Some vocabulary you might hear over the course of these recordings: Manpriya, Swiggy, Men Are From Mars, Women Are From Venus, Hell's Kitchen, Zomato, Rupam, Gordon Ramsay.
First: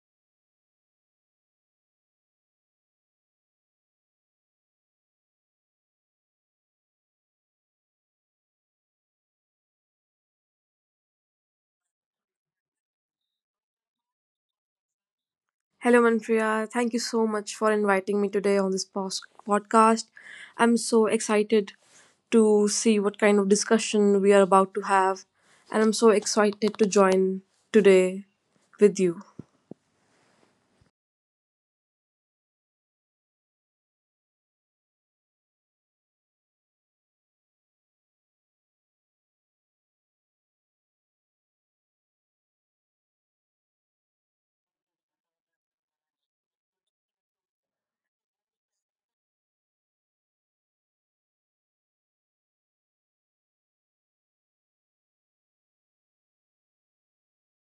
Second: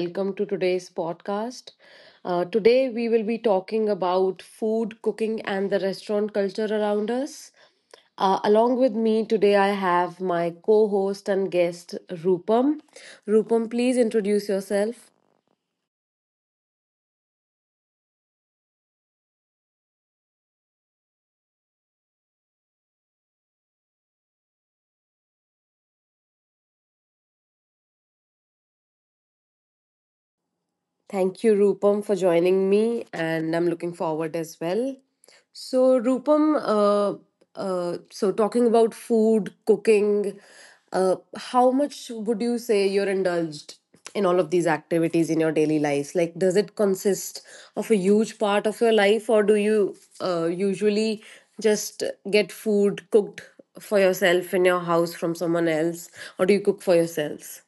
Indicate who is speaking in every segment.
Speaker 1: welcome to today's podcast. Today, we will be talking about food, cooking, and the restaurant culture around us. Along with me today, I have my co host and guest, Rupam. Rupam, please introduce yourself.
Speaker 2: Hello, Manpriya. Thank you so much for inviting me today on this podcast. I'm so excited to see what kind of discussion we are about to have, and I'm so excited to join today with you.
Speaker 1: Thank you, Rupam, for joining me, and I'm looking forward as well. So, Rupam, so talking about food, cooking, how much would you say you're indulged in all of these activities in your daily lives? Like, does it consist of a huge part of your life, or do you usually just get food cooked for yourself in your house from someone else, or do you cook for yourselves?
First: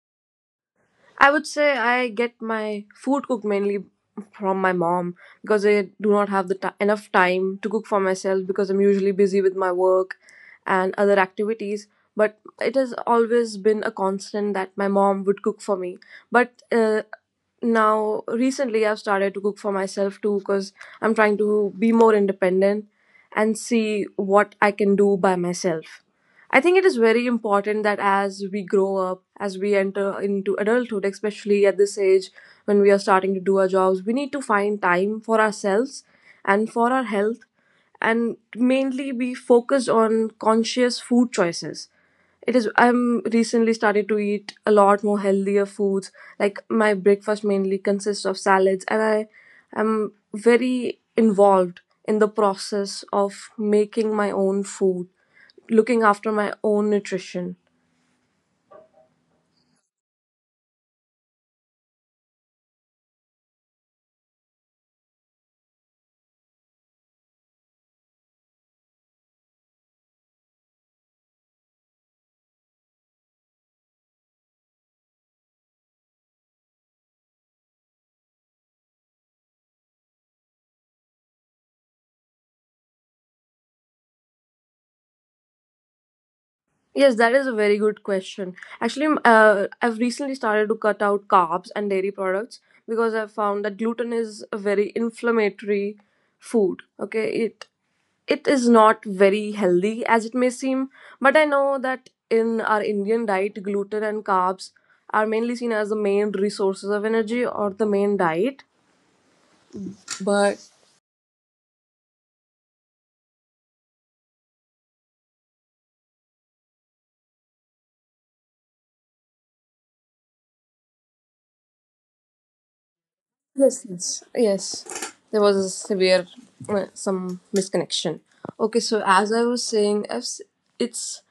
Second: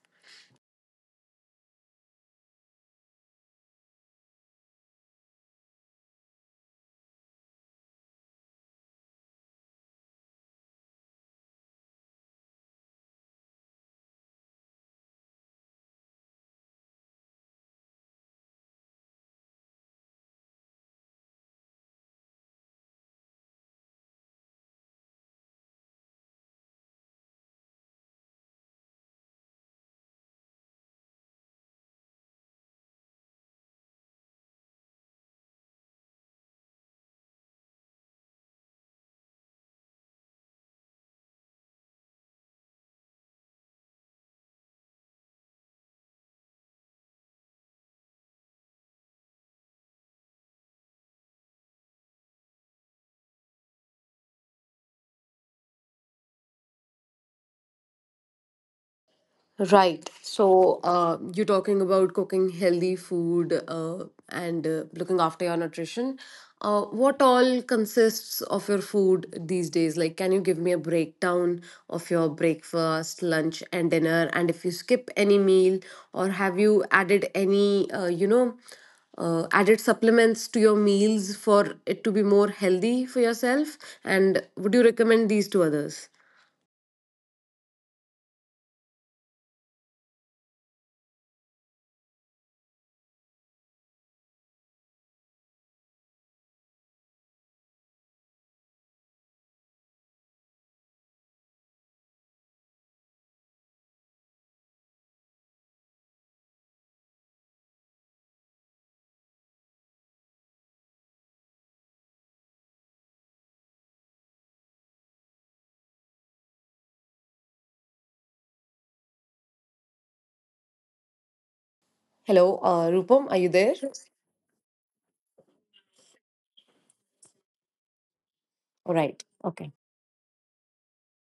Speaker 2: I would say I get my food cooked mainly from my mom because I do not have the ti enough time to cook for myself because I'm usually busy with my work and other activities. But it has always been a constant that my mom would cook for me. But now recently I've started to cook for myself too because I'm trying to be more independent and see what I can do by myself. I think it is very important that as we grow up, as we enter into adulthood, especially at this age when we are starting to do our jobs, we need to find time for ourselves and for our health and mainly be focused on conscious food choices. It is I'm recently started to eat a lot more healthier foods. Like my breakfast mainly consists of salads, and I am very involved in the process of making my own food, looking after my own nutrition.
Speaker 1: Right. So, you're talking about cooking healthy food and looking after your nutrition. What all consists of your food these days? Like, can you give me a breakdown of your breakfast, lunch, and dinner? And if you skip any meal, or have you added any, added supplements to your meals for it to be more healthy for yourself? And would you recommend these to others?
Speaker 2: Yes, that is a very good question. Actually, I've recently started to cut out carbs and dairy products because I've found that gluten is a very inflammatory food. Okay, it is not very healthy as it may seem, but I know that in our Indian diet, gluten and carbs are mainly seen as the main resources of energy or the main diet. But
Speaker 1: Hello, Rupam, are you there?
Speaker 2: yes, yes, yes. There was a severe some misconnection. Okay,
Speaker 1: All
Speaker 2: so
Speaker 1: right.
Speaker 2: as I was
Speaker 1: Okay.
Speaker 2: saying, I've s- it's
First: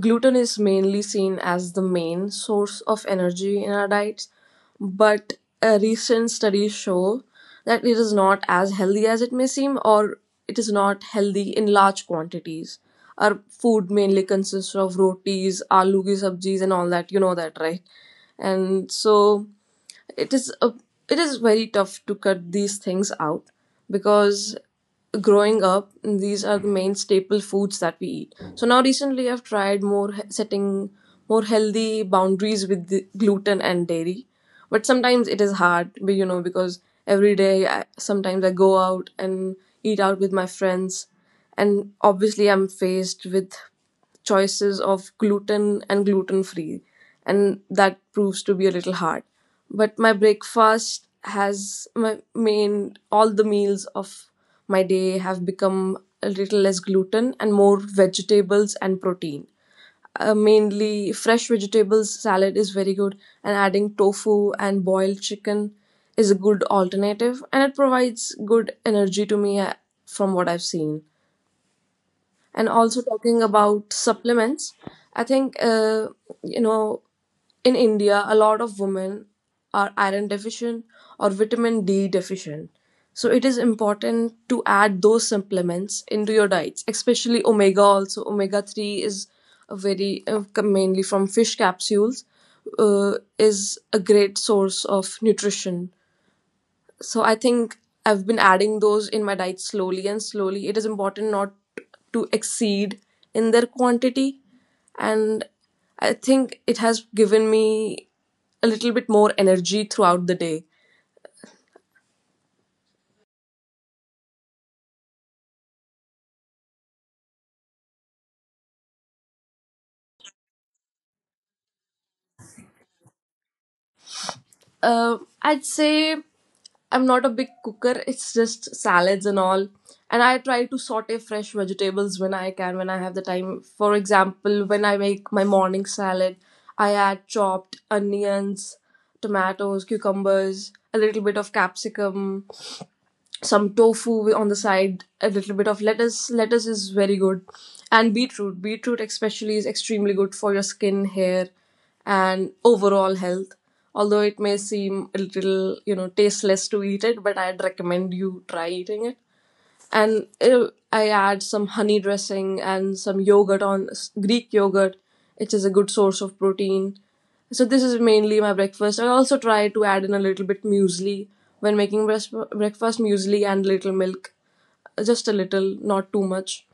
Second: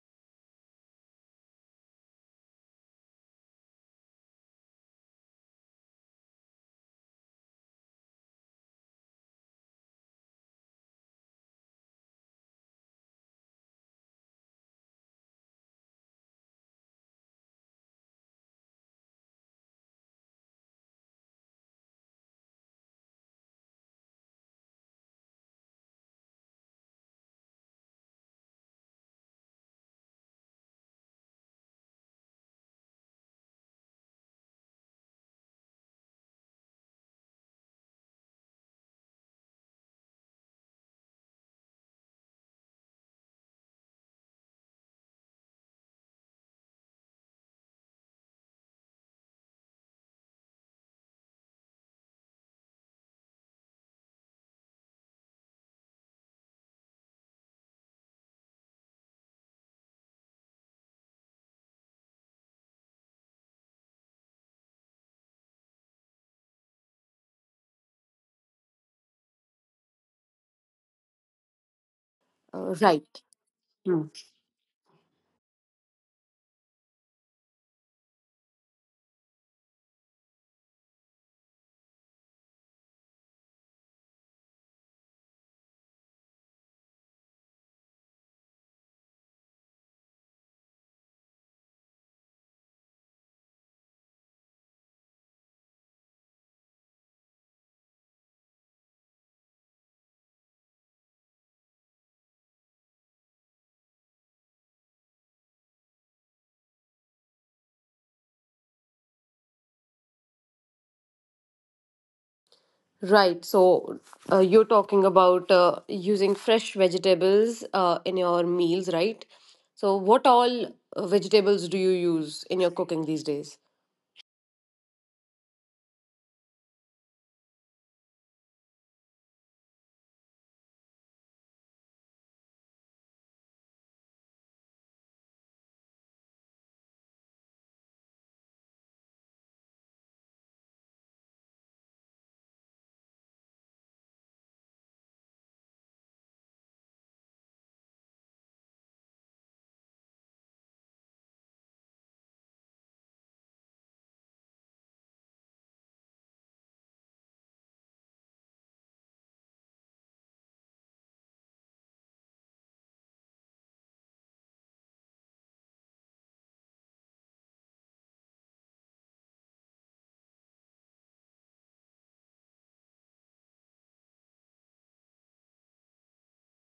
Speaker 2: gluten is mainly seen as the main source of energy in our diets, but recent studies show that it is not as healthy as it may seem, or it is not healthy in large quantities. Our food mainly consists of rotis, aloo ki sabjis, and all that. You know that, right? And so it is a it is very tough to cut these things out because growing up these are the main staple foods that we eat. So now recently I've tried more setting more healthy boundaries with the gluten and dairy, but sometimes it is hard. But you know, because every day sometimes I go out and eat out with my friends, and obviously I'm faced with choices of gluten and gluten free, and that proves to be a little hard. But my breakfast has my main all the meals of my day have become a little less gluten and more vegetables and protein. Mainly fresh vegetables salad is very good, and adding tofu and boiled chicken is a good alternative, and it provides good energy to me, from what I've seen. And also,
Speaker 1: Right.
Speaker 2: talking about
Speaker 1: Hmm.
Speaker 2: supplements, I think, you know in India a lot of women are iron deficient or vitamin D deficient, so it is important to add those supplements into your diets, especially omega. Also, omega 3 is a very, mainly from fish capsules, uh, is a great source of nutrition. So I think I've been adding those in my diet slowly and slowly. It is important not to exceed in their quantity, and I think it has given me a little bit more energy throughout the day.
Speaker 1: Right. So you're talking about using fresh vegetables in your meals, right? So what all vegetables do you use in your cooking these days?
Speaker 2: uh, I'd say I'm not a big cooker, it's just salads and all. And I try to saute fresh vegetables when I can, when I have the time. For example, when I make my morning salad, I add chopped onions, tomatoes, cucumbers, a little bit of capsicum, some tofu on the side, a little bit of lettuce. Lettuce is very good, and beetroot. Beetroot especially is extremely good for your skin, hair, and overall health. Although it may seem a little, you know, tasteless to eat it, but I'd recommend you try eating it. And I add some honey dressing and some yogurt on Greek yogurt, which is a good source of protein. So this is mainly my breakfast. I also try to add in a little bit muesli when making breakfast muesli and little milk, just a little, not too much.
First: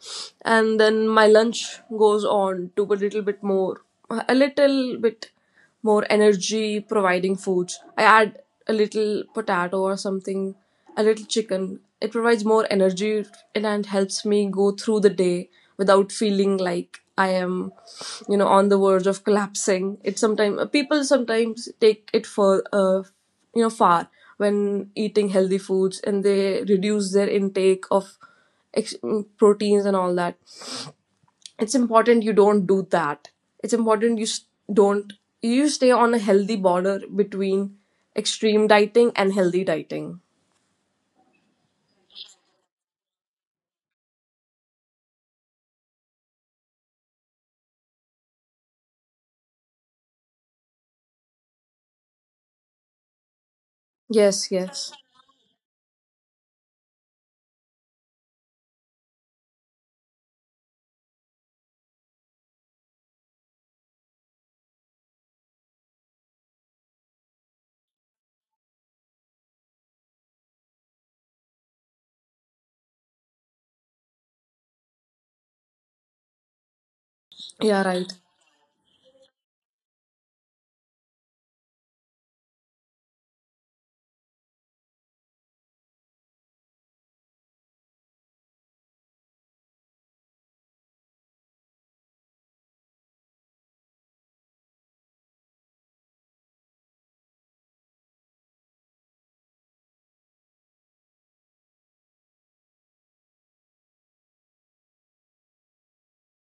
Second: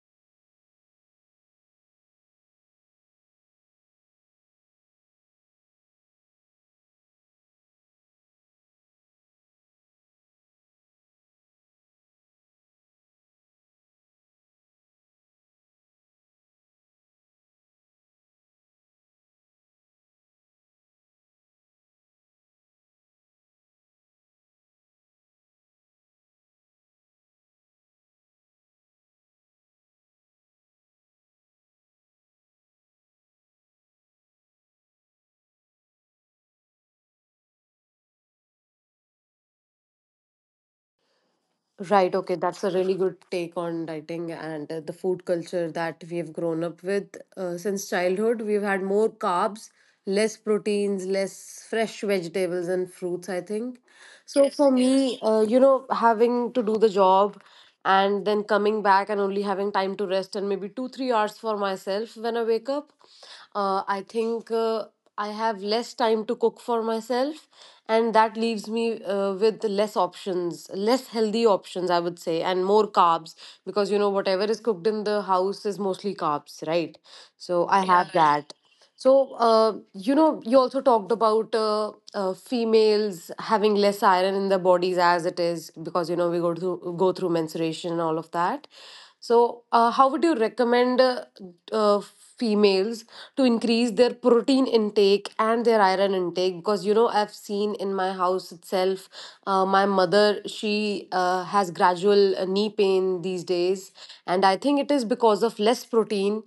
Speaker 2: And then my lunch goes on to a little bit more, a little bit more energy providing foods. I add a little potato or something, a little chicken. It provides more energy and helps me go through the day without feeling like I am, you know, on the verge of collapsing. It sometimes People sometimes take it for, far, when eating healthy foods, and they reduce their intake of proteins and all that. It's important you don't do that. It's important you s- don't you stay on a healthy border between extreme dieting and healthy dieting.
Speaker 1: Right. Okay. That's a really good take on dieting and the food culture that we have grown up with since childhood. We've had more carbs, less proteins, less fresh vegetables and fruits, I think. So,
Speaker 2: Yes,
Speaker 1: yes, for yes,
Speaker 2: yes,
Speaker 1: me, having to do the job and then coming back and only having time to rest and maybe 2-3 hours for myself when I wake up, I think I have less time to cook for myself, and that leaves me with less options, less healthy options, I would say, and more carbs, because whatever is cooked in the house is mostly carbs, right? So
Speaker 2: yeah,
Speaker 1: I
Speaker 2: right.
Speaker 1: have, yeah, that. So, you also talked about females having less iron in their bodies as it is, because, we go through menstruation and all of that. So, how would you recommend uh, females to increase their protein intake and their iron intake? Because, I've seen in my house itself, my mother, she has gradual knee pain these days, and I think it is because of less protein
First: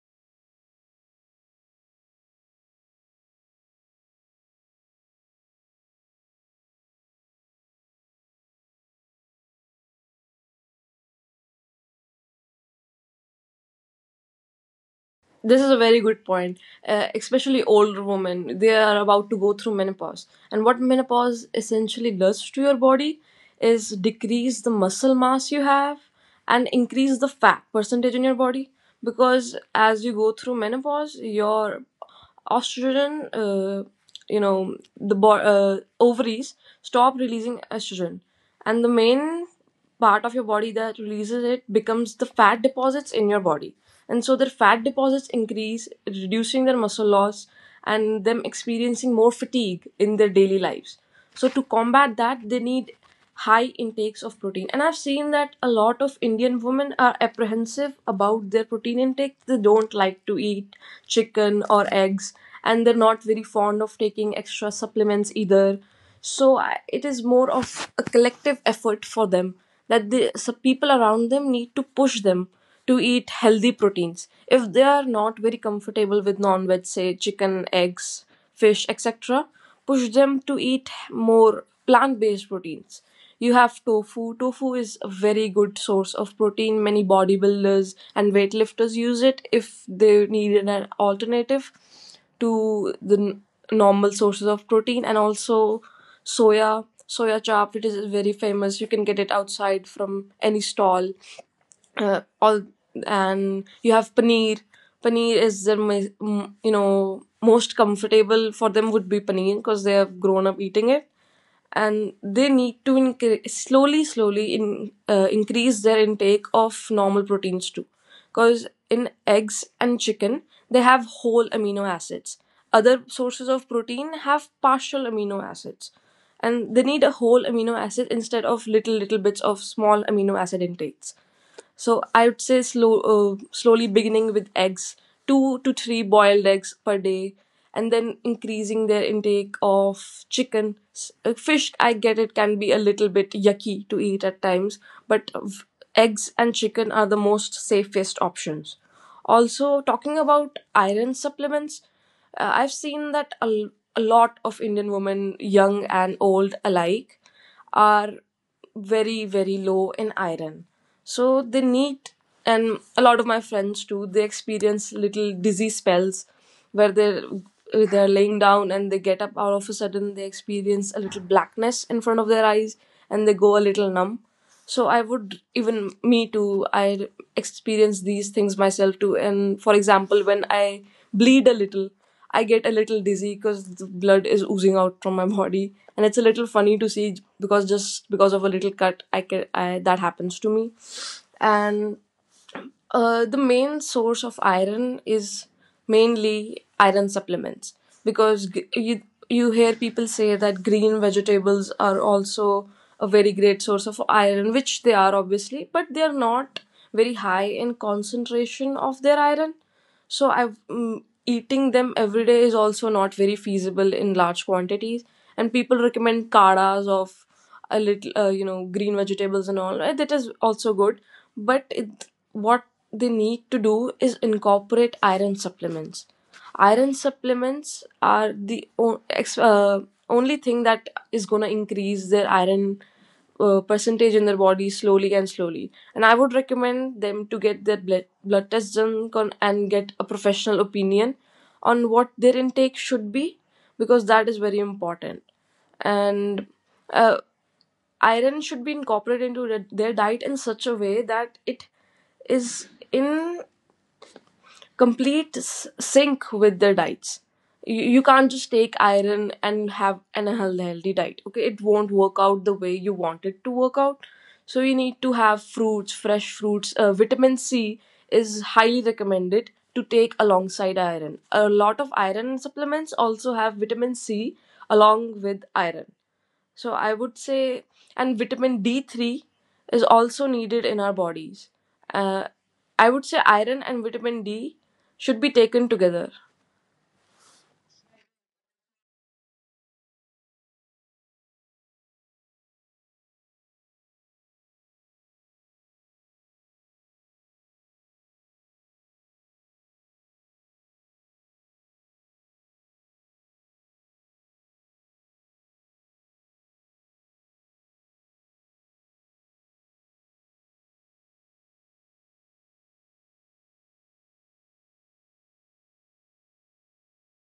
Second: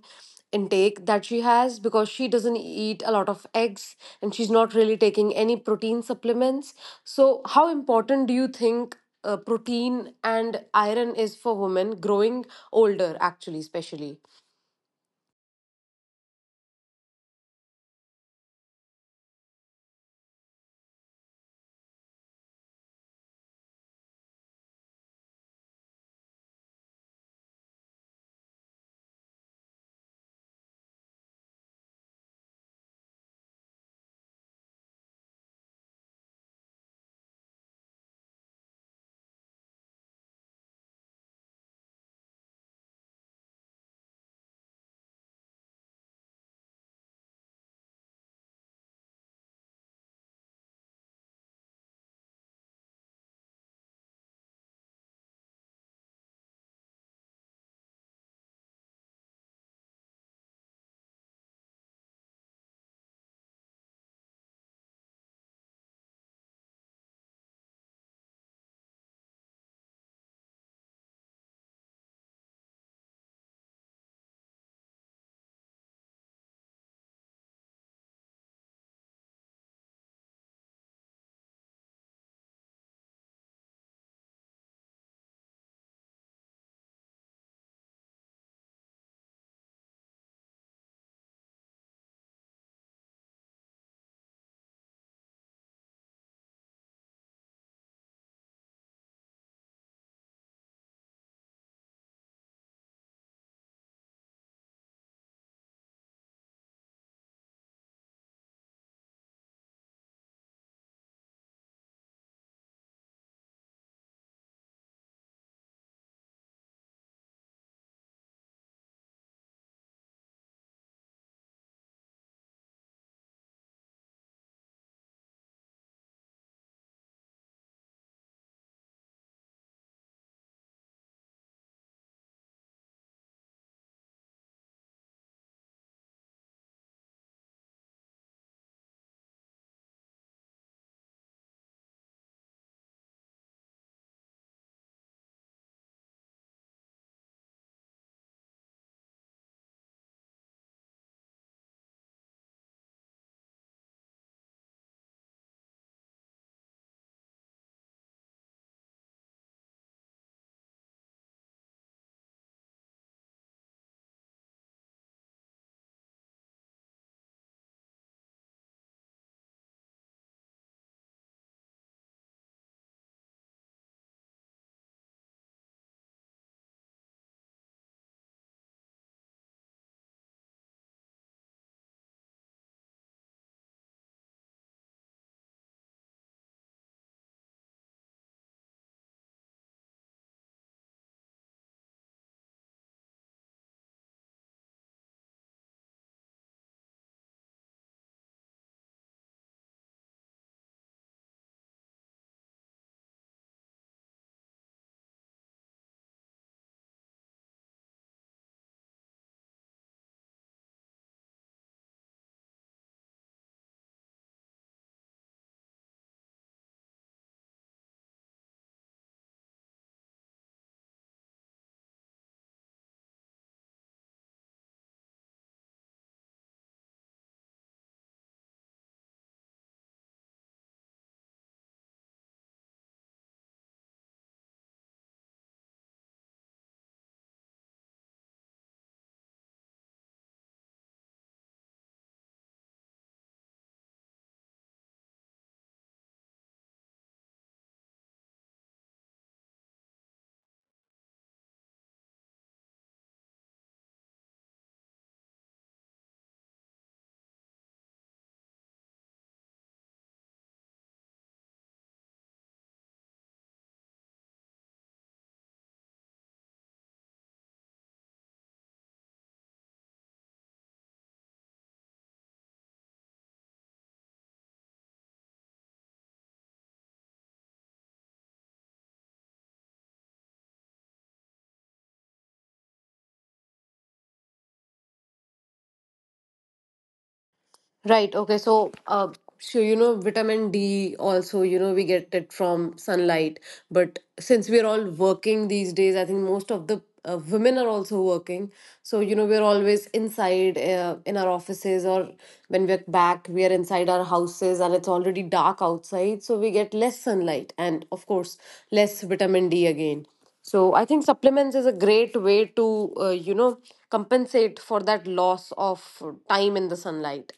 Speaker 1: intake that she has, because she doesn't eat a lot of eggs and she's not really taking any protein supplements. So, how important do you think protein and iron is for women growing older, actually, especially?
Speaker 2: This is a very good point, especially older women. They are about to go through menopause. And what menopause essentially does to your body is decrease the muscle mass you have and increase the fat percentage in your body. Because as you go through menopause, your estrogen, ovaries stop releasing estrogen. And the main part of your body that releases it becomes the fat deposits in your body. And so their fat deposits increase, reducing their muscle loss and them experiencing more fatigue in their daily lives. So to combat that, they need high intakes of protein. And I've seen that a lot of Indian women are apprehensive about their protein intake. They don't like to eat chicken or eggs, and they're not very fond of taking extra supplements either. So it is more of a collective effort for them that the so people around them need to push them to eat healthy proteins. If they are not very comfortable with non veg, say chicken, eggs, fish, etc., push them to eat more plant based proteins. You have tofu. Tofu is a very good source of protein. Many bodybuilders and weightlifters use it if they need an alternative to the normal sources of protein. And also, soya chap, it is very famous. You can get it outside from any stall, all and you have paneer. Paneer is their ma- m- you know most comfortable for them would be paneer because they have grown up eating it. And they need to slowly slowly increase their intake of normal proteins too, because in eggs and chicken they have whole amino acids. Other sources of protein have partial amino acids, and they need a whole amino acid instead of little little bits of small amino acid intakes. So I would say slowly beginning with eggs, 2 to 3 boiled eggs per day, and then increasing their intake of chicken. Fish, I get it, can be a little bit yucky to eat at times, but eggs and chicken are the most safest options. Also, talking about iron supplements, I've seen that a lot of Indian women, young and old alike, are very very low in iron. So they need, and a lot of my friends too, they experience little dizzy spells where they're laying down and they get up all of a sudden, they experience a little blackness in front of their eyes and they go a little numb. So I would, even me too, I experience these things myself too. And for example, when I bleed a little, I get a little dizzy because the blood is oozing out from my body, and it's a little funny to see because just because of a little cut, I, can I that happens to me. And the main source of iron is mainly iron supplements, because you, you hear people say that green vegetables are also a very great source of iron, which they are obviously, but they are not very high in concentration of their iron. So I, eating them every day is also not very feasible in large quantities, and people recommend kadas of a little, green vegetables and all, right? That is also good, but it, what they need to do is incorporate iron supplements. Iron supplements are the only thing that is going to increase their iron percentage in their body slowly and slowly. And I would recommend them to get their blood tests done, and get a professional opinion on what their intake should be, because that is very important. And uh, iron should be incorporated into their diet in such a way that it is in complete sync with their diets. You can't just take iron and have an unhealthy diet. Okay, it won't work out the way you want it to work out. So you need to have fruits, fresh fruits. Vitamin C is highly recommended to take alongside iron. A lot of iron supplements also have vitamin C along with iron. So I would say, and vitamin D3 is also needed in our bodies. Uh, I would say iron and vitamin D should be taken together.
Speaker 1: Right. Okay. So, vitamin D also, we get it from sunlight. But since we're all working these days, I think most of the women are also working. So, we're always inside in our offices, or when we're back, we are inside our houses and it's already dark outside. So, we get less sunlight and, of course, less vitamin D again. So I think supplements is a great way to, compensate for that loss of time in the sunlight.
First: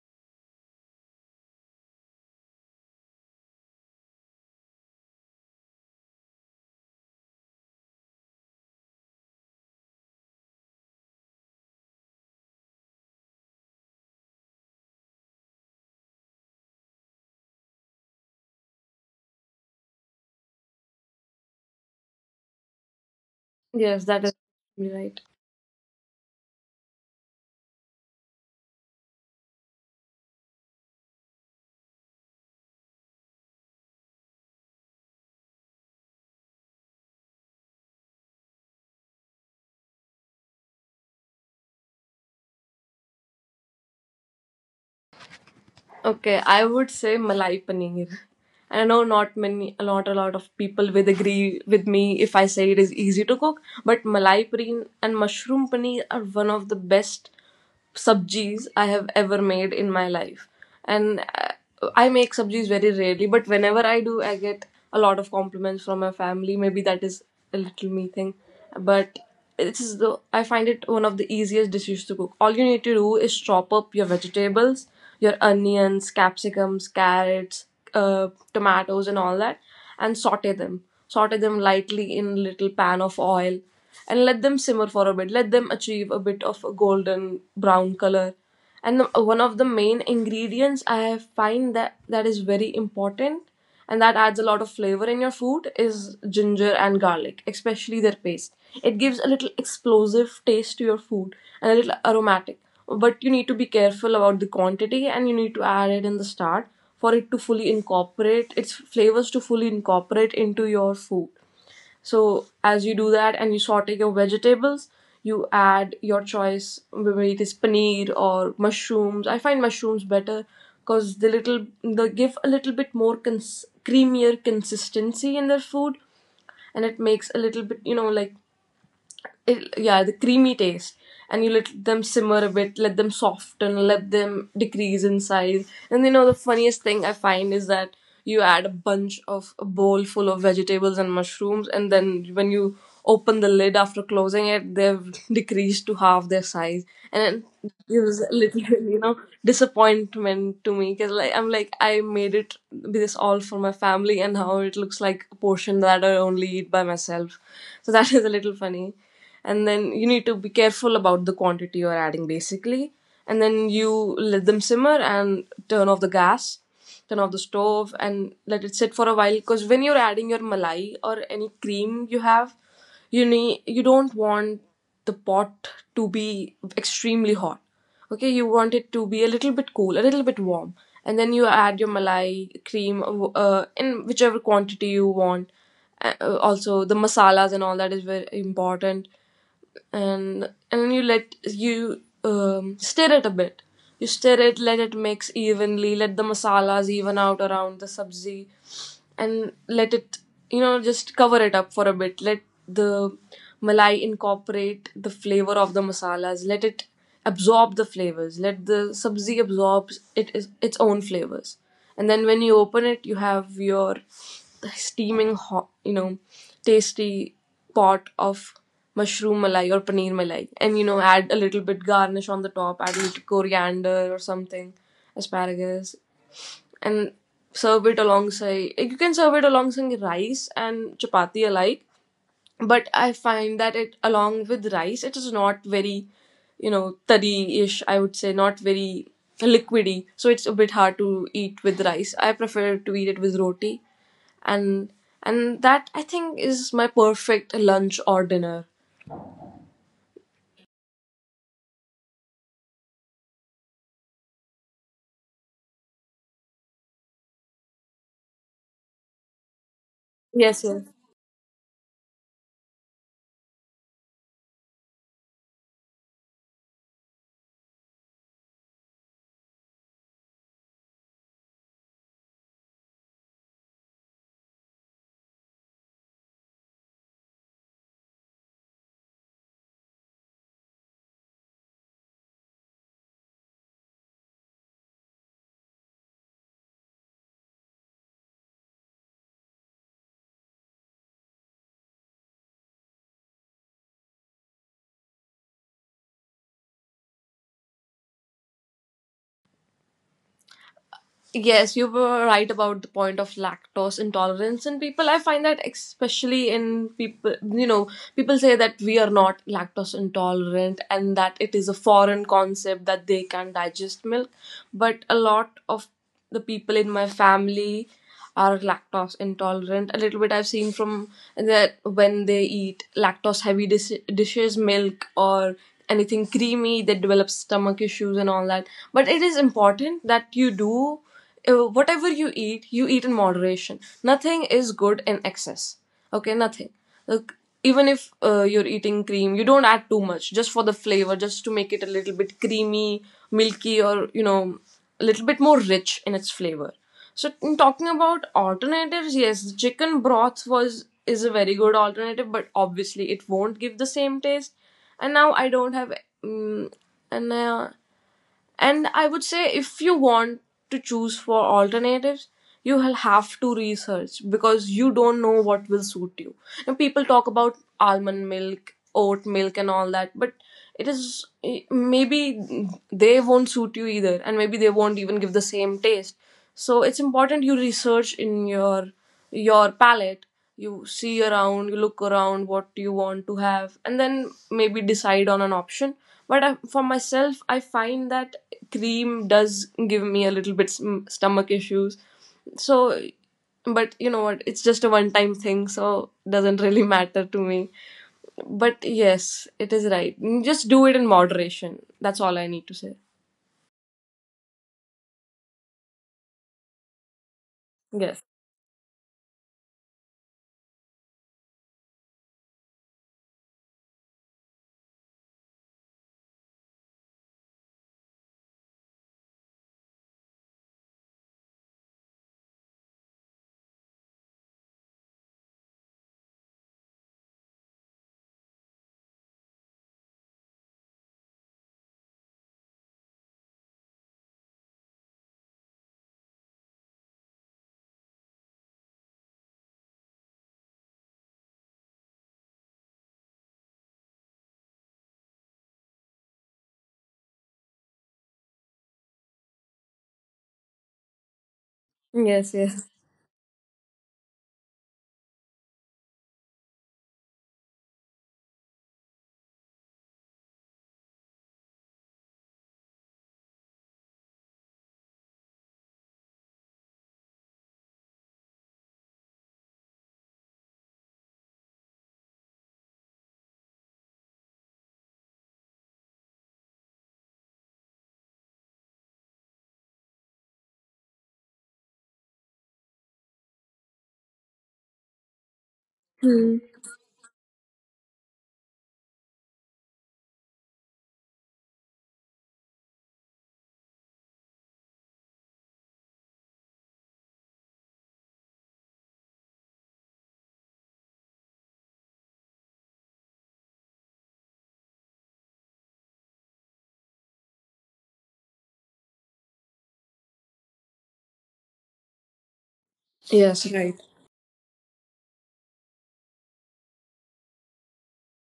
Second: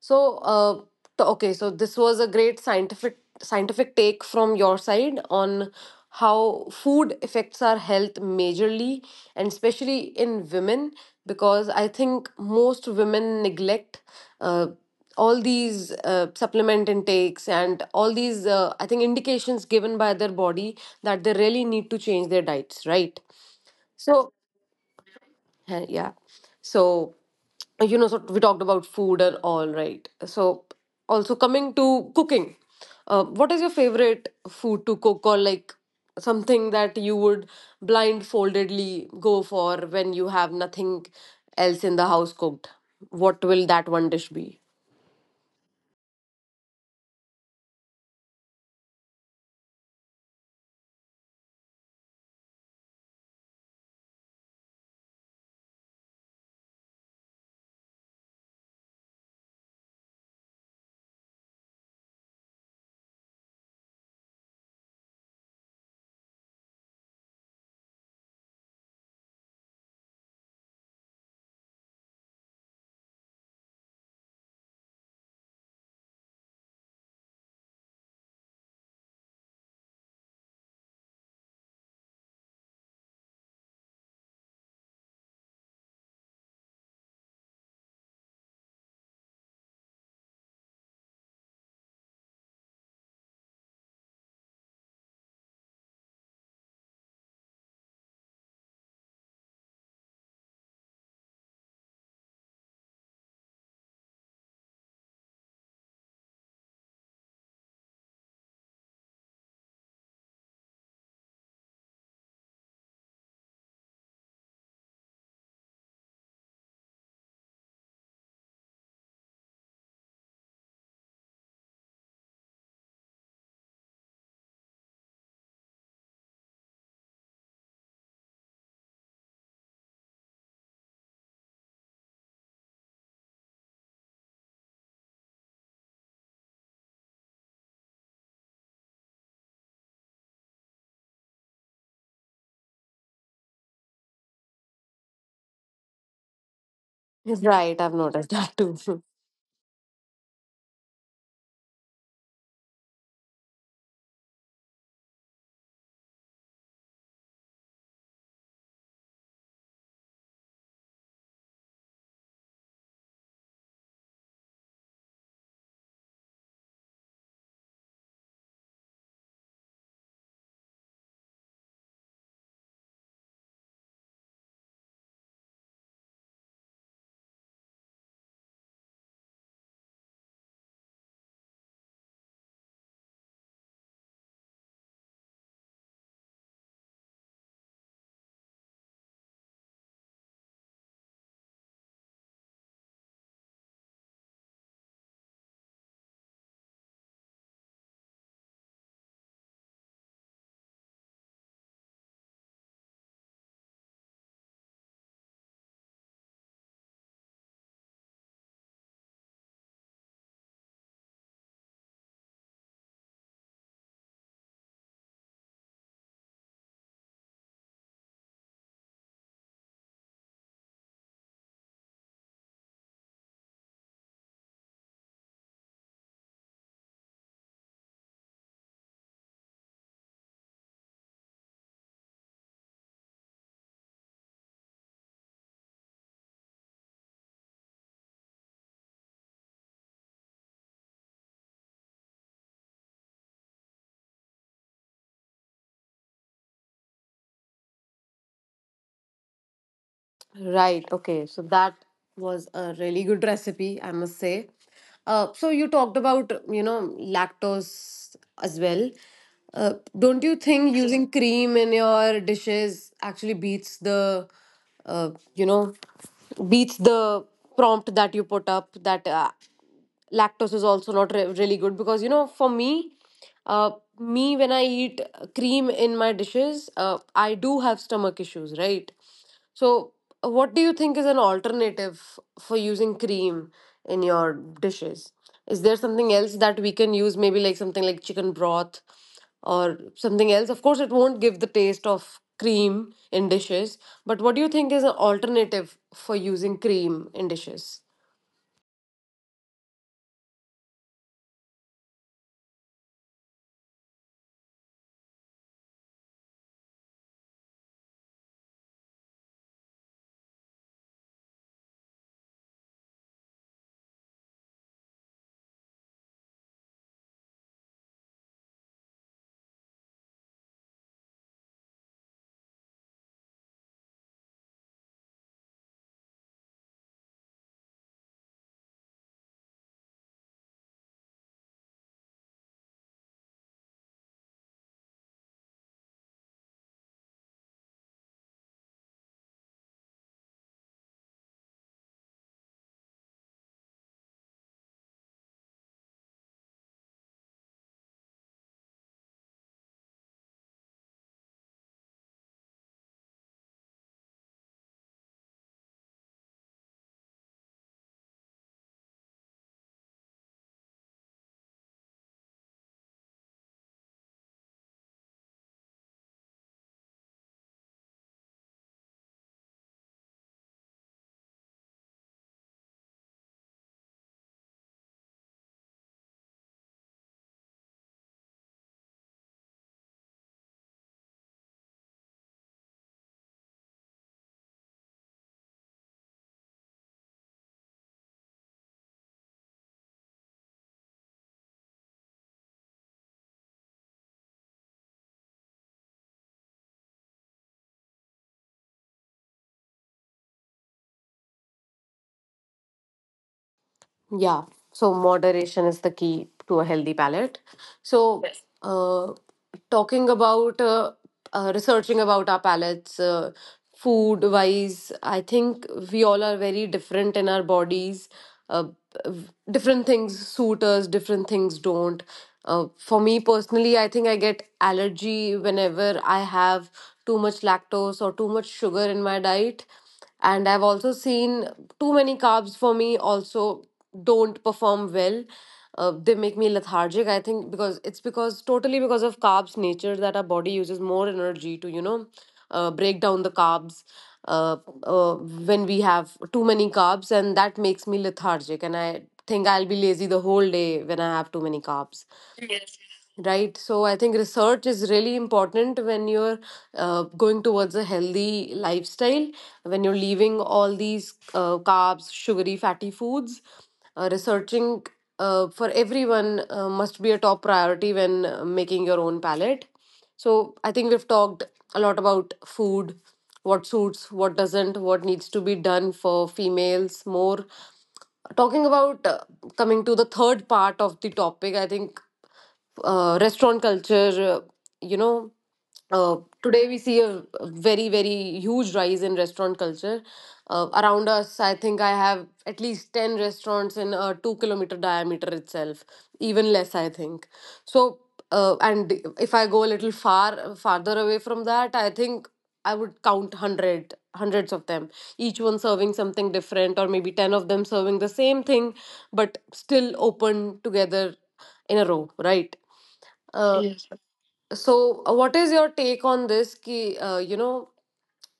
Speaker 1: So, okay, so this was a great scientific take from your side on how food affects our health majorly, and especially in women, because I think most women neglect. Uh, all these supplement intakes and all these, I think, indications given by their body that they really need to change their diets, right?
Speaker 2: Yes, that
Speaker 1: So,
Speaker 2: is right.
Speaker 1: yeah, so so we talked about food and all, right? So also, coming to cooking, what is your favorite food to cook, or like something that you would blindfoldedly go for when you have nothing else in the house cooked? What will that one dish be?
Speaker 2: Okay, I would say malai paneer. I know not many, not a lot of people will agree with me if I say it is easy to cook, but malai paneer and mushroom paneer are one of the best subjis I have ever made in my life. And I make subjis very rarely, but whenever I do, I get a lot of compliments from my family. Maybe that is a little me thing, but this is the I find it one of the easiest dishes to cook. All you need to do is chop up your vegetables, your onions, capsicums, carrots, tomatoes, and all that, and saute them. Saute them lightly in a little pan of oil and let them simmer for a bit. Let them achieve a bit of a golden brown color. One of the main ingredients I find that is very important and that adds a lot of flavor in your food is ginger and garlic, especially their paste. It gives a little explosive taste to your food and a little aromatic. But you need to be careful about the quantity and you need to add it in the start for it to fully incorporate its flavors to fully incorporate into your food. So as you do that and you saute your vegetables, you add your choice whether it is paneer or mushrooms. I find mushrooms better because they give a little bit more creamier consistency in their food, and it makes a little bit, you know, like it, yeah, the creamy taste. And you let them simmer a bit, let them soften, let them decrease in size. And you know the funniest thing I find is that you add a bunch of a bowl full of vegetables and mushrooms, and then when you open the lid after closing it, they've decreased to half their size, and it
Speaker 1: Right, I've
Speaker 2: gives
Speaker 1: noticed
Speaker 2: a
Speaker 1: that
Speaker 2: little
Speaker 1: too.
Speaker 2: you know disappointment to me, because like I'm like I made it this all for my family, and now it looks like a portion that I only eat by myself. So that is a little funny. And then you need to be careful about the quantity you're adding, basically. And then you let them simmer and turn off the gas, turn off the stove, and let it sit for a while, because when you're adding your malai or any cream you have, you need, you don't want the pot to be extremely hot. Okay, you want it to be a little bit cool, a little bit warm, and then you add your malai cream in whichever quantity you want. Also, the masalas and all that is very important, and then you let you stir it a bit. You stir it, let it mix evenly, let the masalas even out around the sabzi, and let it, you know, just cover it up for a bit. Let the malai incorporate the flavor of the masalas. Let it absorb the flavors. Let the sabzi absorb it is its own flavors. And then when you open it, you have your steaming hot, you know, tasty pot of mushroom malai or paneer malai. And you know, add a little bit garnish on the top, add a little coriander or something, asparagus, and serve it alongside. You can serve it alongside rice and chapati alike, but I find that it along with rice, it is not very, you know, tadi-ish, I would say, not very liquidy, so it's a bit hard to eat with rice. I prefer to eat it with roti. And And that I think is my perfect lunch or dinner.
Speaker 1: Right. Okay. So that was a really good recipe, I must say. So you talked about, lactose as well. Don't you
Speaker 2: Yes,
Speaker 1: think
Speaker 2: yes.
Speaker 1: using cream in your dishes actually beats the, uh, you know, beats the prompt that you put up, that lactose is also not really good? Because for uh, me, when I eat cream in my dishes, I do have stomach issues, right? So, what do you think is an alternative for using cream in your dishes? Is there something else that we can use? Maybe like something like chicken broth or something else. Of course, it won't give the taste of cream in dishes, but what do you think is an alternative for using cream in dishes?
Speaker 2: Yes, you were right about the point of lactose intolerance in people. I find that especially in people, you know, people say that we are not lactose intolerant and that it is a foreign concept that they can digest milk. But a lot of the people in my family are lactose intolerant a little bit. I've seen from that when they eat lactose heavy dishes, milk, or anything creamy, they develop stomach issues and all that. But it is important that you do, whatever you eat, you eat in moderation. Nothing is good in excess, okay, nothing. Look, even if you're eating cream, you don't add too much, just for the flavor, just to make it a little bit creamy, milky, or you know, a little bit more rich in its flavor. So in talking about alternatives, yes, chicken broth was is a very good alternative, but obviously it won't give the same taste. And now I don't have, um, and and I would say if you want to choose for alternatives, you will have to research because you don't know what will suit you. And people talk about almond milk, oat milk, and all that, but it is maybe they won't suit you either, and maybe they won't even give the same taste. So it's important you research in your palate, you see around, you look around what you want to have, and then maybe decide on an option. But I, for myself, I find that cream does give me a little bit stomach issues. So, but you know what? It's just a one-time thing, so doesn't really matter to me. But yes, it is right. Just do it in moderation. That's all I need to say.
Speaker 1: Yeah, so moderation is the key to a healthy palate.
Speaker 2: Yes.
Speaker 1: So, yes. Talking about researching about our palates, food wise, I think we all are very different in our bodies. Uh, Different things suit us, different things don't. For me personally, I think I get allergy whenever I have too much lactose or too much sugar in my diet, and I've also seen too many carbs for me also don't perform well, they make me lethargic, I think, because it's because totally because of carbs nature that our body uses more energy to break down the carbs uh, uh, when we have too many carbs, and that makes me lethargic, and I think I'll be lazy the whole day when I have too many carbs.
Speaker 2: Yes. Yes.
Speaker 1: Right. So I think research is really important when you're going towards a healthy lifestyle, when you're leaving all these carbs, sugary, fatty foods. Researching for everyone must be a top priority when making your own palette. So I think we've talked a lot about food, what suits, what doesn't, what needs to be done for females more, talking about coming to the third part of the topic, I think, restaurant culture. You know, uh,
Speaker 2: Hmm.
Speaker 1: today we see a very very huge rise in restaurant culture around us. I think I have at least 10 restaurants in a 2 kilometer diameter itself, even less I think. So, and if I go a little far farther away from that, I think I would count hundreds of them, each one serving something different, or maybe 10 of them serving the same thing, but still open together in a row, right?
Speaker 2: Yes.
Speaker 1: Yes.
Speaker 2: Right.
Speaker 1: So, what is your take on this ki, uh, you know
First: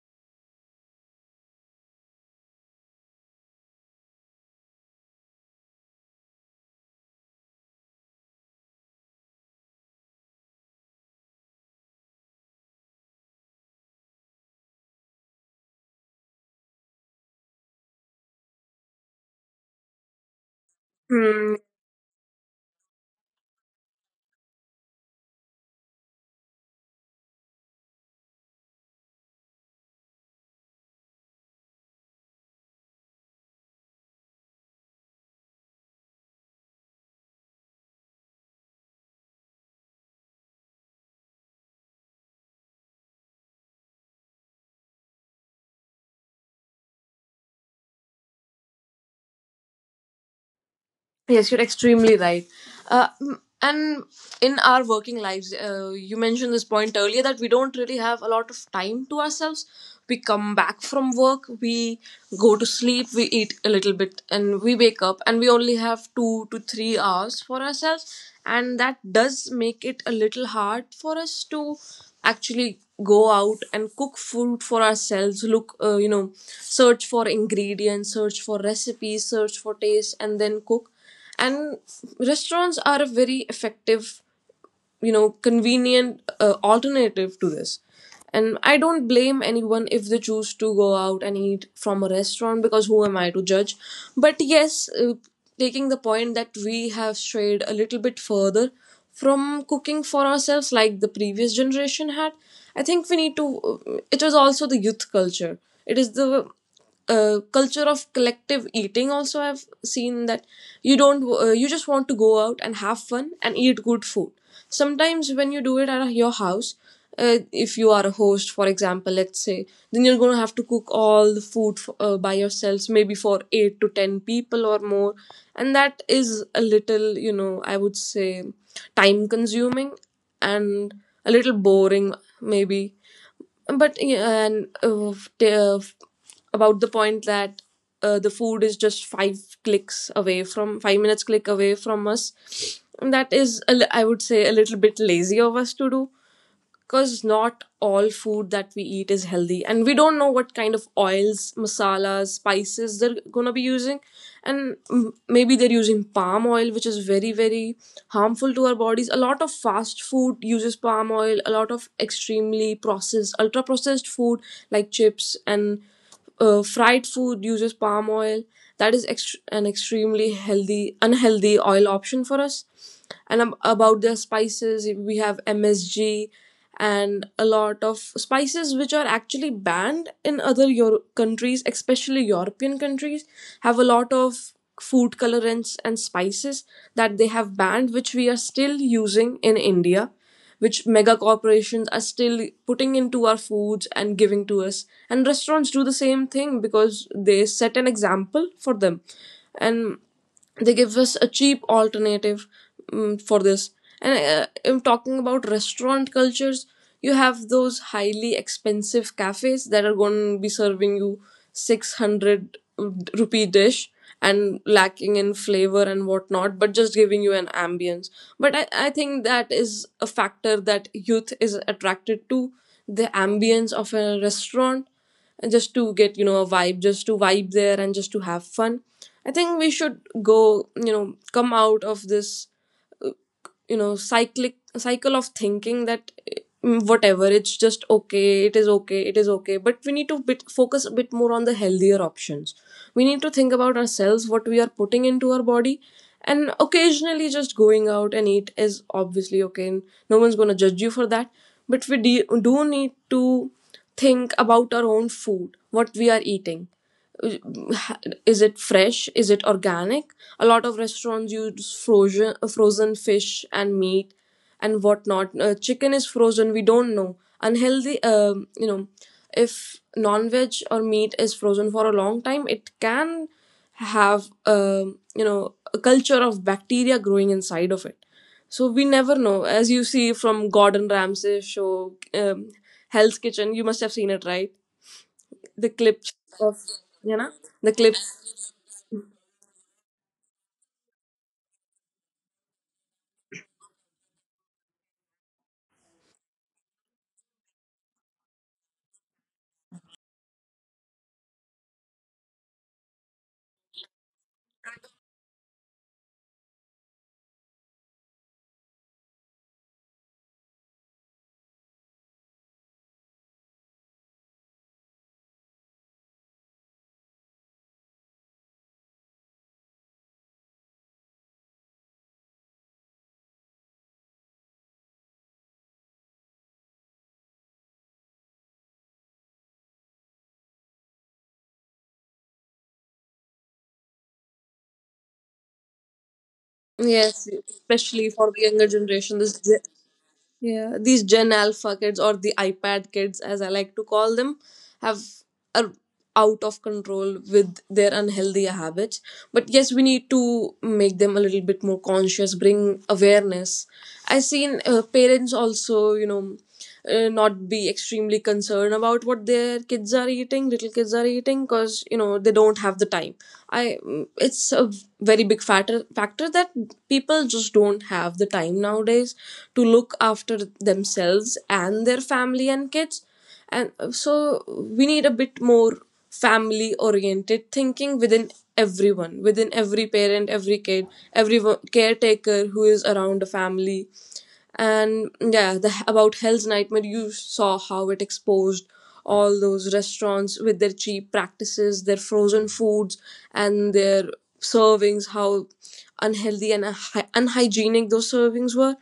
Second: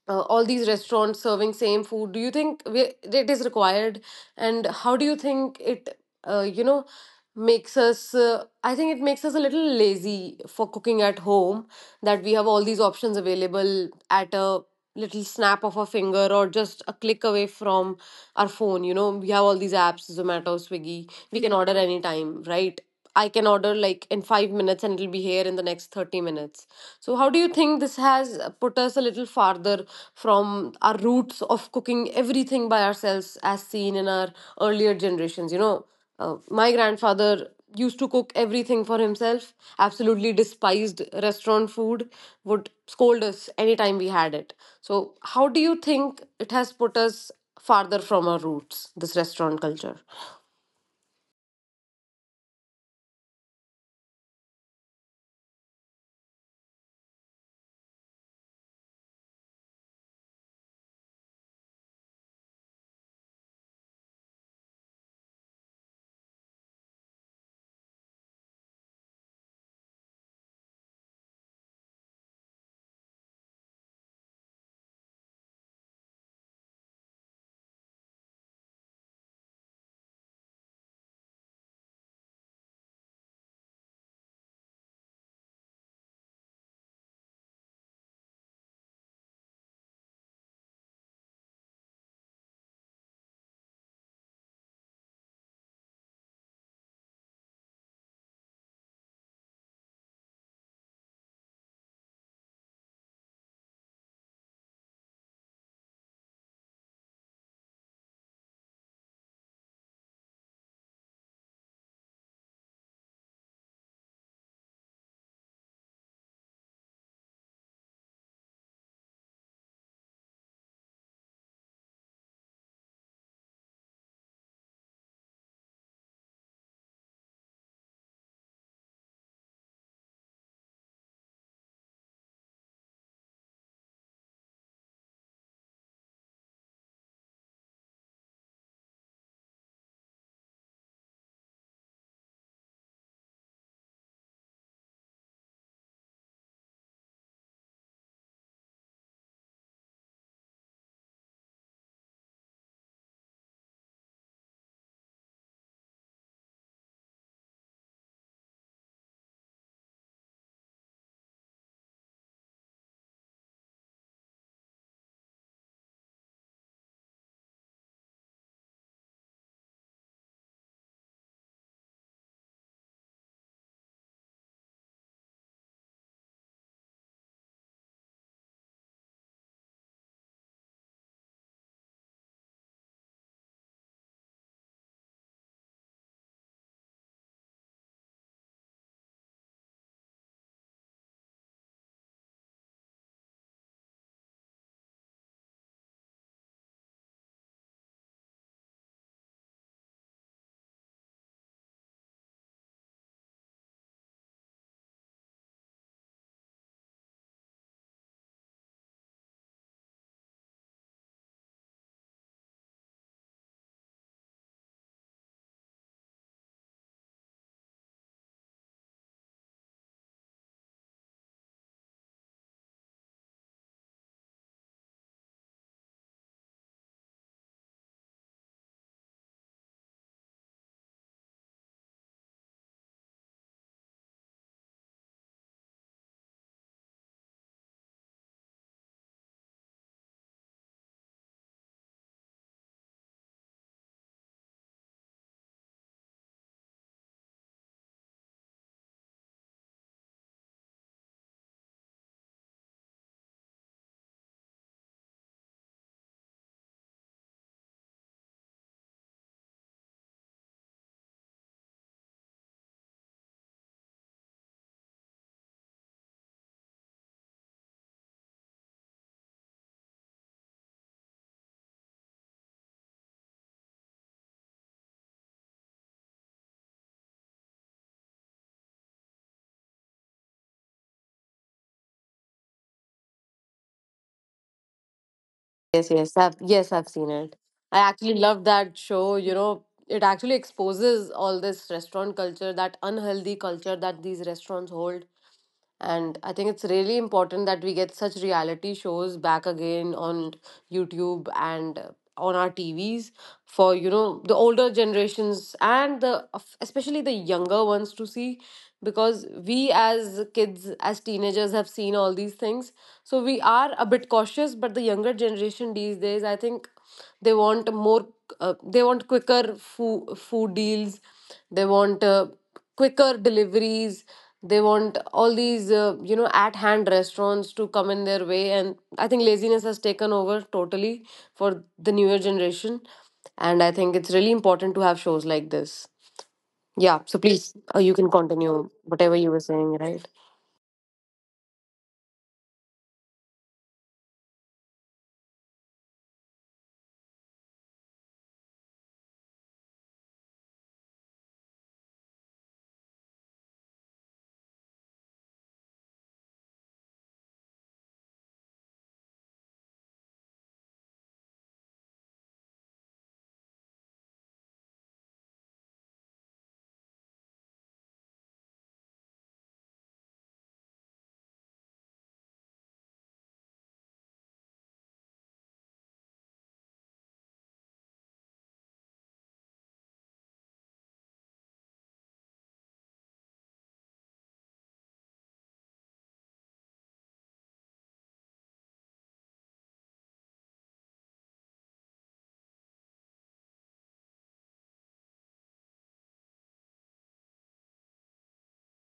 Speaker 1: uh, all these restaurants serving same food? Do you think it is required, and how do you think it, uh, you know makes us, a little lazy for cooking at home, that we have all these options available at a little snap of a finger or just a click away from our phone? We have all these apps, Zomato, Swiggy, we can
Speaker 2: Hmm.
Speaker 1: order anytime, right? I can order like in 5 minutes and it'll be here in the next 30 minutes. So how do you think this has put us a little farther from our roots of cooking everything by ourselves, as seen in our earlier generations? My grandfather used to cook everything for himself, absolutely despised restaurant food, would scold us anytime we had it. So how do you think it has put us farther from our roots, this restaurant culture?
Speaker 2: Yes, you're extremely right. And in our working lives, you mentioned this point earlier that we don't really have a lot of time to ourselves. We come back from work, we go to sleep, we eat a little bit, and we wake up, and we only have 2 to 3 hours for ourselves. And that does make it a little hard for us to actually go out and cook food for ourselves, look, you know, search for ingredients, search for recipes, search for taste, and then cook. And restaurants are a very effective, you know, convenient alternative to this. And I don't blame anyone if they choose to go out and eat from a restaurant, because who am I to judge? But yes, taking the point that we have strayed a little bit further from cooking for ourselves like the previous generation had, I think we need to, it was also the youth culture, it is the culture of collective eating. Also, I've seen that you don't, you just want to go out and have fun and eat good food. Sometimes when you do it at your house, uh, if you are a host, for example, let's say, then you're going to have to cook all the food by yourselves, maybe for 8 to 10 people or more. And that is a little, you know, I would say time consuming and a little boring, maybe. But yeah, and f- t- f- about the point that the food is just 5 minutes click away from us, that is a I would say a little bit lazy of us to do, because not all food that we eat is healthy, and we don't know what kind of oils, masalas, spices they're going to be using. And maybe they're using palm oil, which is very, very harmful to our bodies. A lot of fast food uses palm oil, a lot of extremely processed, ultra processed food like chips and fried food uses palm oil. That is an extremely healthy unhealthy oil option for us. And about their spices, we have MSG and a lot of spices which are actually banned in other countries, especially European countries, have a lot of food colorants and spices that they have banned, which we are still using in India, which mega corporations are still putting into our foods and giving to us. And restaurants do the same thing because they set an example for them, and they give us a cheap alternative, for this. And I'm talking about restaurant cultures, you have those highly expensive cafes that are going to be serving you 600 rupee dish and lacking in flavor and whatnot, but just giving you an ambience. But I think that is a factor that youth is attracted to, the ambience of a restaurant, just to get, you know, a vibe, just to vibe there, and just to have fun. I think we should go, you know, come out of this, you know, cyclic cycle of thinking that, whatever, it's just okay, it is Okay, it is okay, but we need to focus a bit more on the healthier options. We need to think about ourselves, what we are putting into our body. And occasionally just going out and eat is obviously okay, and no one's going to judge you for that. But we do need to think about our own food, what we are eating. Is it fresh, is it organic? A lot of restaurants use frozen fish and meat and whatnot. Chicken is frozen, we don't know, unhealthy. You know, if non-veg or meat is frozen for a long time, it can have, you know, a culture of bacteria growing inside of it. So we never know. As you see from Gordon Ramsay show, Hell's Kitchen, you must have seen it, right? The
Speaker 1: Yes,
Speaker 2: clips
Speaker 1: yes, I've,
Speaker 2: of,
Speaker 1: yes, I've seen
Speaker 2: you know,
Speaker 1: it.
Speaker 2: the
Speaker 1: I
Speaker 2: clips.
Speaker 1: actually love that show. It actually exposes all this restaurant culture, that unhealthy culture that these restaurants hold. And I think it's really important that we get such reality shows back again on YouTube and, on our TVs, for, the older generations and the especially the younger ones to see, because we as kids, as teenagers, have seen all these things. So we are a bit cautious, but the younger generation these days, I think they want more, they want quicker food deals. They want quicker deliveries, they want all these, at hand, restaurants to come in their way, and I think laziness has taken over totally for the newer generation, and I think it's really important to have shows like this. Yeah, so
Speaker 2: Yes,
Speaker 1: please, you
Speaker 2: especially
Speaker 1: can
Speaker 2: for the younger
Speaker 1: continue whatever
Speaker 2: generation,
Speaker 1: you
Speaker 2: this
Speaker 1: were saying, right?
Speaker 2: yeah, these Gen Alpha kids, or the iPad kids as I like to call them, have a, out of control with their unhealthy habits. But yes, we need to make them a little bit more conscious, bring awareness. I've seen parents also, you know, not be extremely concerned about what their kids are eating, little kids are eating, because you know they don't have the time. It's a very big factor that people just don't have the time nowadays to look after themselves and their family and kids. And so we need a bit more family oriented thinking within everyone, within every parent, every kid, every caretaker who is around a family. And yeah, the about Hell's Nightmare, you saw how it exposed all those restaurants with their cheap practices, their frozen foods, and their servings, how unhealthy and unhygienic those servings were.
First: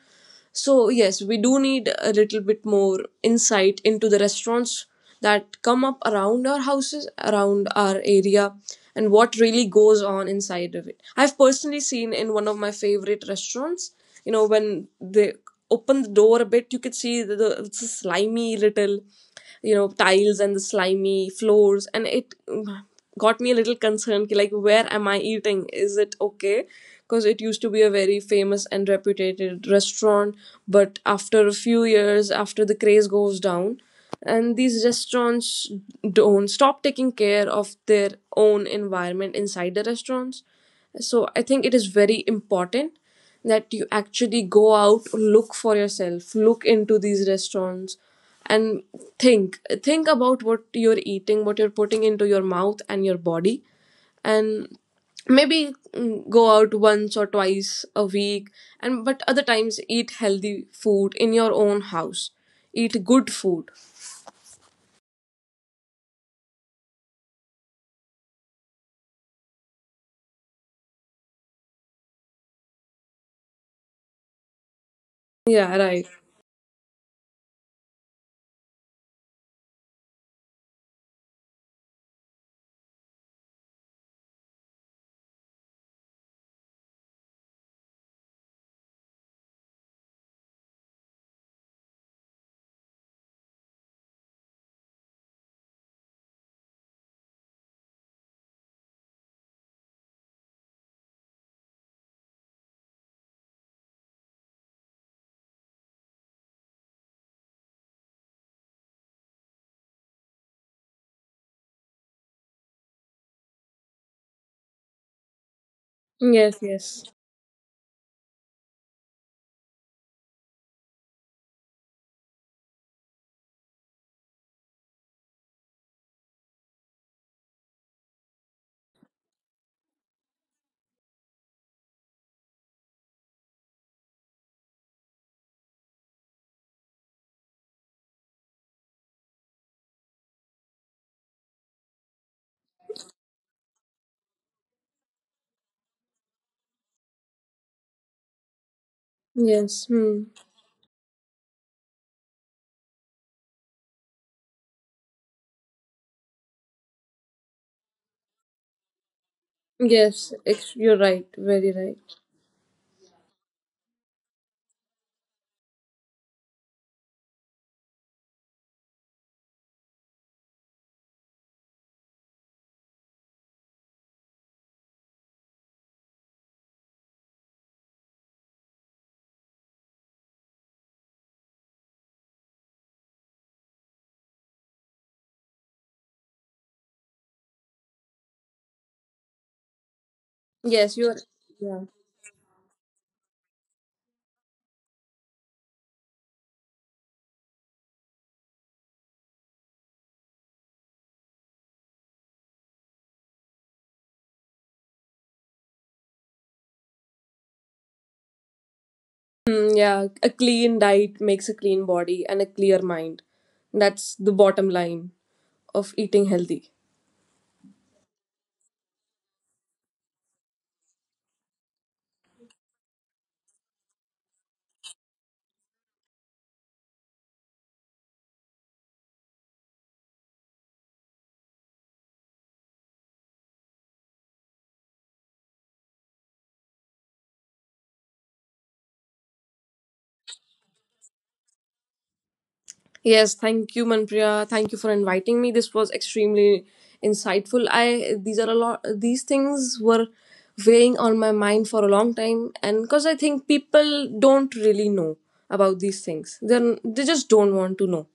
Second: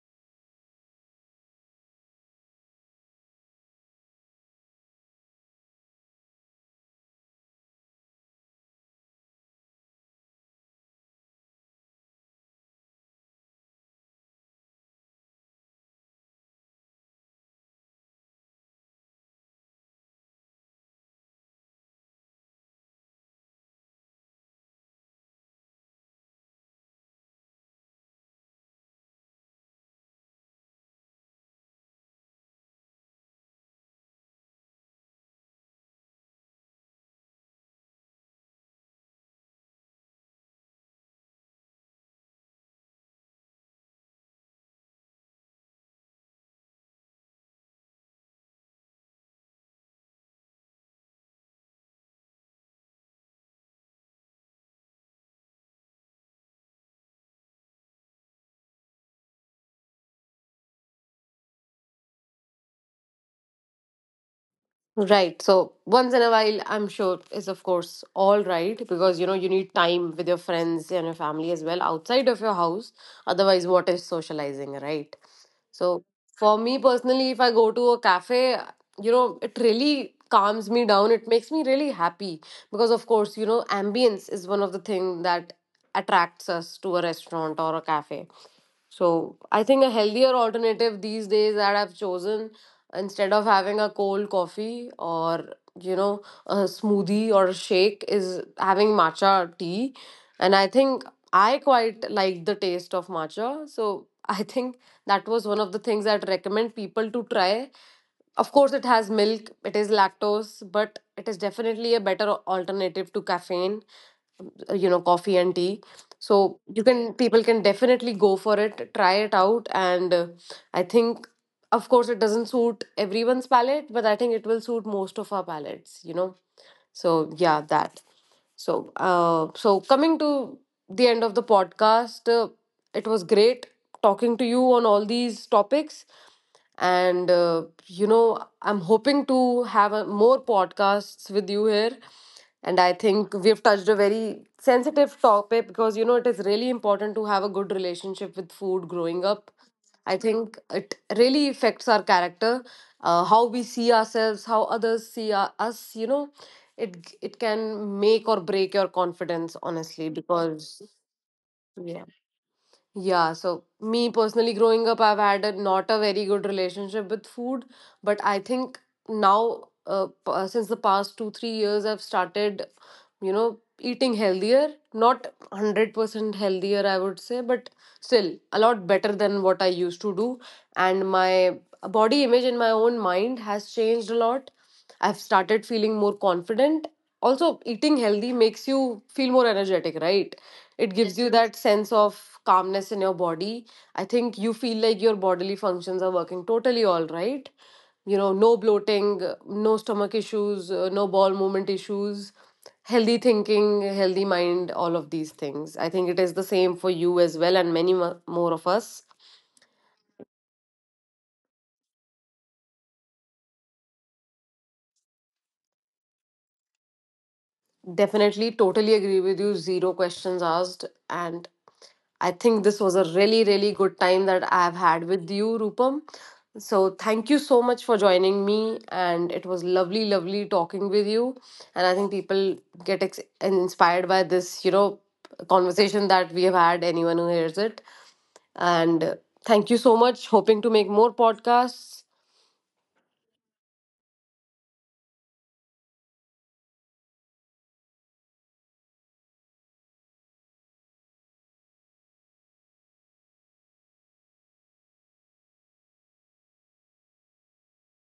Speaker 2: So, yes, we do need a little bit more insight into the restaurants that come up around our houses, around our area, and what really goes on inside of it. I've personally seen in one of my favorite restaurants, you know, when they open the door a bit, you could see the it's a slimy little, you know, tiles and the slimy floors, and it got me a little concerned, ki, like, where am I eating, is it okay? Because it used to be a very famous and reputed restaurant, but after a few years, after the craze goes down, and these restaurants don't stop taking care of their own environment inside the restaurants. So I think it is very important that you actually go out, look for yourself, look into these restaurants, and think about what you're eating, what you're putting into your mouth and your body. And maybe go out once or twice a week, and but other times eat healthy food in your own house, eat good food.
Speaker 1: Right. So once in a while, I'm sure, is of course all right, because you need time with your friends and your family as well outside of your house. Otherwise, what is socializing, right?
Speaker 2: Yeah,
Speaker 1: So
Speaker 2: right.
Speaker 1: for me personally, if I go to a cafe, it really calms me down. It makes me really happy, because of course, ambience is one of the thing that attracts us to a restaurant or a cafe. So I think a healthier alternative these days that I've chosen, instead of having a cold coffee or you know a smoothie or a shake, is having matcha tea, and I think I quite like the taste of matcha. So I think that was one of the things I'd recommend people to try. Of course, it has milk, it is lactose, but it is definitely a better alternative to caffeine, coffee and tea.
Speaker 2: Yes,
Speaker 1: So you
Speaker 2: yes.
Speaker 1: can people can definitely go for it, try it out, and I think, of course, it doesn't suit everyone's palate, but I think it will suit most of our palates, so yeah, that. So coming to the end of the podcast, it was great talking to you on all these topics, and I'm hoping to have more podcasts with you here. And I think we've touched a very sensitive topic, because it is really important to have a good relationship with food growing up.
Speaker 2: Yes.
Speaker 1: I
Speaker 2: Hmm.
Speaker 1: think it really affects our character, how we see ourselves, how others see us. You know, it can make or break your confidence, honestly,
Speaker 2: Yes,
Speaker 1: because
Speaker 2: you're right, very
Speaker 1: yeah.
Speaker 2: right.
Speaker 1: Yeah, so me personally, growing up, I've had, not a very good relationship with food, but I think now, since the past 2-3 years, I've started, eating healthier. Not 100% healthier, I would say, but still a lot better than what I used to do. And my body image in my own mind has changed a lot. I've started feeling more confident. Also, eating healthy makes you feel more energetic, right? It
Speaker 2: Yes, you're.
Speaker 1: gives you that
Speaker 2: Yeah.
Speaker 1: sense of calmness in your body. I think you feel like your bodily functions are working totally all right. You know, no bloating, no stomach issues, no bowel movement issues, healthy thinking, healthy mind, all of these things. I think it is the same for you as well, and many more of us.
Speaker 2: Mm, yeah, a clean diet makes a clean body and a clear mind. That's the bottom line of eating healthy.
Speaker 1: Definitely, totally agree with you. Zero questions asked. And I think this was a really, really good time that I've had with you, Rupam. So thank you so much for joining me. And it was lovely, lovely talking with you. And I think people get inspired by this, conversation that we have had, anyone who hears it. And thank you so much. Hoping to make more podcasts.
Speaker 2: Yes, thank you, Manpriya. Thank you for inviting me. This was extremely insightful. I, these are a lot. These things were weighing on my mind for a long time, and because I think people don't really know about these things. Then they just don't want to know.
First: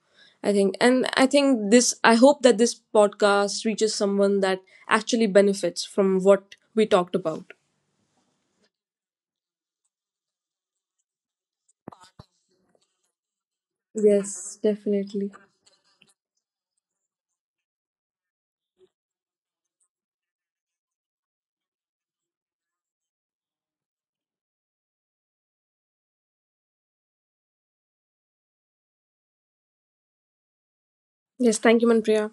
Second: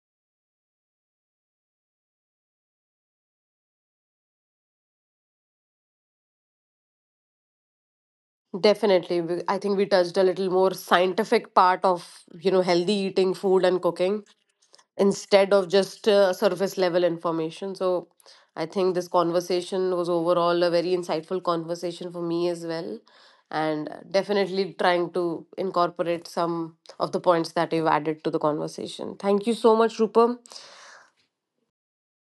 Speaker 2: I think, and I think this. I hope that this podcast reaches someone that actually benefits from what we talked about.
Speaker 1: Definitely. I think we touched a little more scientific part of, healthy eating, food and cooking,
Speaker 2: Yes, definitely.
Speaker 1: instead of just surface level information. So I think this conversation was overall a very insightful conversation for me as well. And definitely trying to incorporate some of the points that you've added to the conversation. Thank you so much, Rupam.
Speaker 2: Yes, thank you, Manpriya.